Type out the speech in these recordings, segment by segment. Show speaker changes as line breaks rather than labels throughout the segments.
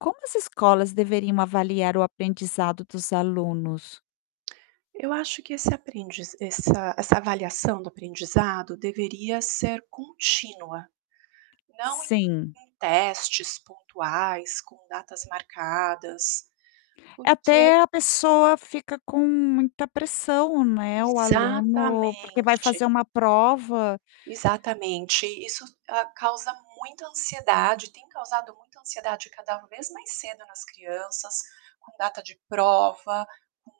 Como as escolas deveriam avaliar o aprendizado dos alunos?
Eu acho que esse aprendiza essa essa avaliação do aprendizado deveria ser contínua. Não em
Sim.
em testes pontuais, com datas marcadas, porque
Até a pessoa fica com muita pressão, né, o aluno, porque vai
Exatamente.
fazer uma prova.
Exatamente, isso, hã, causa muita ansiedade, tem causado muita ansiedade cada vez mais cedo nas crianças, com data de prova, com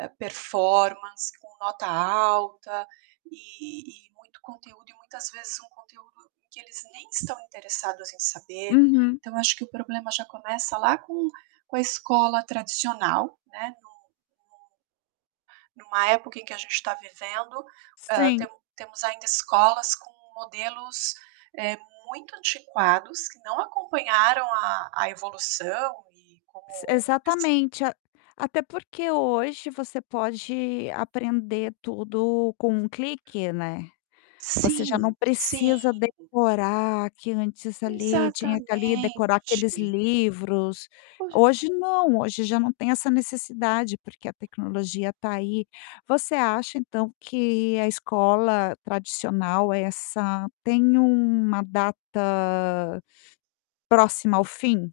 hã, performance, com nota alta, e e muito conteúdo e muitas vezes um conteúdo que eles nem estão interessados em saber.
Uhum.
Então acho que o problema já começa lá com com a escola tradicional, né, no no numa época em que a gente está vivendo, hã,
Sim.
temos temos ainda escolas com modelos, eh, muito antiquados que não acompanharam a a evolução e como
S
[unintelligible]
exatamente, a até porque hoje você pode aprender tudo com um clique, né. Você já não
Sim, sim.
precisa decorar que antes ali, tinha
Exatamente.
que ali decorar aqueles livros. Hoje
[unintelligible]
não, hoje já não tem essa necessidade, porque a tecnologia está aí. Você acha, então, que a escola tradicional é essa tem uma data próxima ao fim?